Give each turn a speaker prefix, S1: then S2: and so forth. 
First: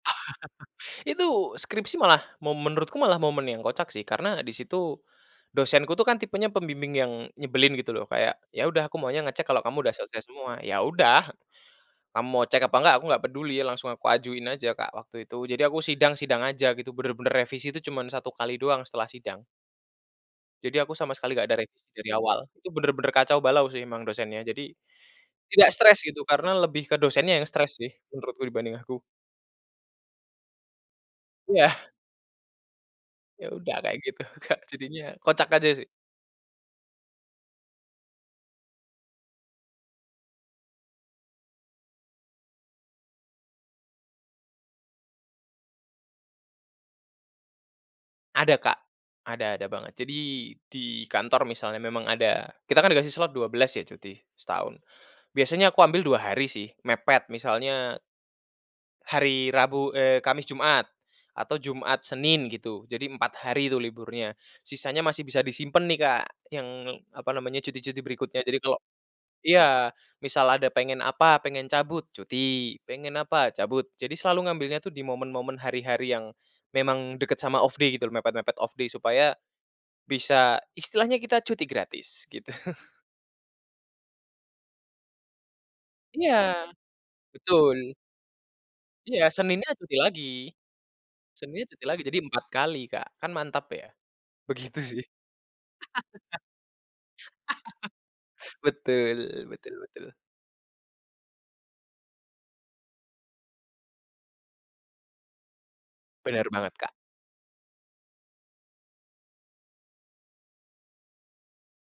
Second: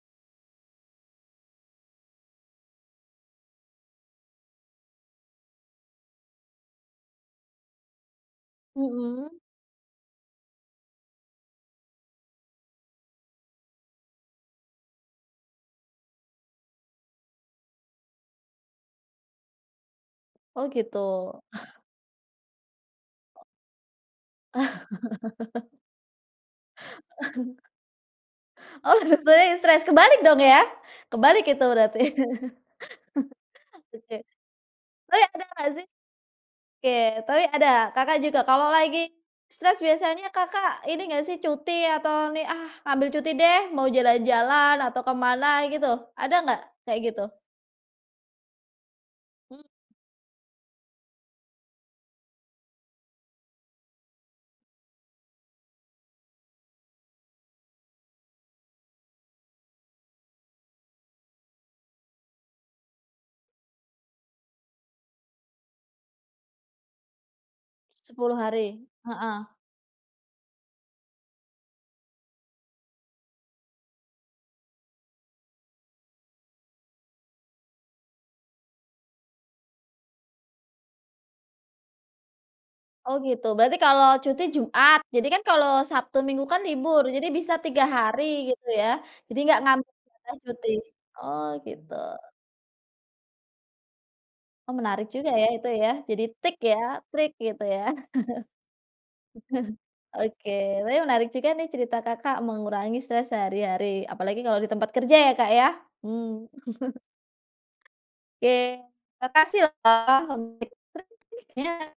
S1: Itu skripsi malah mo menurutku malah momen yang kocak sih karena di situ dosenku tuh kan tipenya pembimbing yang nyebelin gitu loh kayak, "Ya udah aku maunya
S2: Mhm.
S1: ngecek kalau kamu udah selesai semua." "Ya udah, kamu mau cek apa enggak aku nggak peduli," langsung aku ajuin aja, Kak, waktu itu. Jadi aku sidang sidang aja gitu bener-bener revisi tuh cuman 1 kali doang setelah sidang.
S2: Oh
S1: Jadi aku sama sekali
S2: gitu.
S1: gak ada revisi dari awal. Itu bener-bener kacau balau sih emang dosennya. Jadi tidak stres gitu karena lebih ke dosennya yang stres sih menurutku dibanding
S2: Oh
S1: aku.
S2: stres stres kebalik dong ya, kebalik itu
S1: Iya.
S2: berarti.
S1: Ya udah kayak
S2: Oke,
S1: gitu, Kak,
S2: tapi
S1: jadinya
S2: ada
S1: kocak
S2: kena
S1: aja
S2: sih
S1: sih.
S2: oke, tapi ada? Kakak juga kalau lagi stres biasanya Kakak ini enggak sih cuti atau nih, "Ah, ngambil cuti deh," mau jalan-jalan atau kemana gitu, ada nggak kayak gitu?
S1: Ada, Kak, ada
S2: Mmm.
S1: ada banget. Jadi di kantor misalnya memang ada, kita kan dikasih slot 12 ya cuti setahun. Biasanya aku ambil 2 hari sih mepet misalnya hari Rabu eee, Kamis, Jumat, atau Jumat, Senin gitu. Jadi 4 hari tuh liburnya, sisanya masih bisa disimpen nih, Kak, yang apa namanya cuti-cuti
S2: 10
S1: berikutnya. Jadi
S2: hari,
S1: kalau
S2: heeh.
S1: iya, misal ada pengen apa pengen cabut, cuti. Pengen apa, cabut. Jadi selalu ngambilnya tuh di momen-momen hari-hari yang memang deket sama off day gitu loh mepet-mepet off day supaya bisa istilahnya kita cuti gratis gitu.
S2: Oh, gitu. Berarti kalau cuti Jumat, jadi kan kalau Sabtu, Minggu kan
S1: Iya,
S2: libur jadi bisa 3
S1: betul.
S2: hari gitu ya,
S1: Iya,
S2: jadi enggak
S1: Seninnya
S2: ngambil
S1: cuti lagi
S2: jatah cuti, oh
S1: Seninnya cuti
S2: gitu.
S1: lagi. Jadi 4 kali, Kak, kan mantap ya,
S2: Oh,
S1: begitu sih.
S2: menarik juga ya itu ya, jadi tik ya, trik gitu ya.
S1: Betul betul betul.
S2: Oke oke tapi menarik juga nih cerita Kakak mengurangi stres sehari-hari apalagi kalau di tempat kerja ya, Kak, ya, mmm.
S1: Benar banget, Kak.
S2: Oke, makasih loh, Kak. [unintelligible]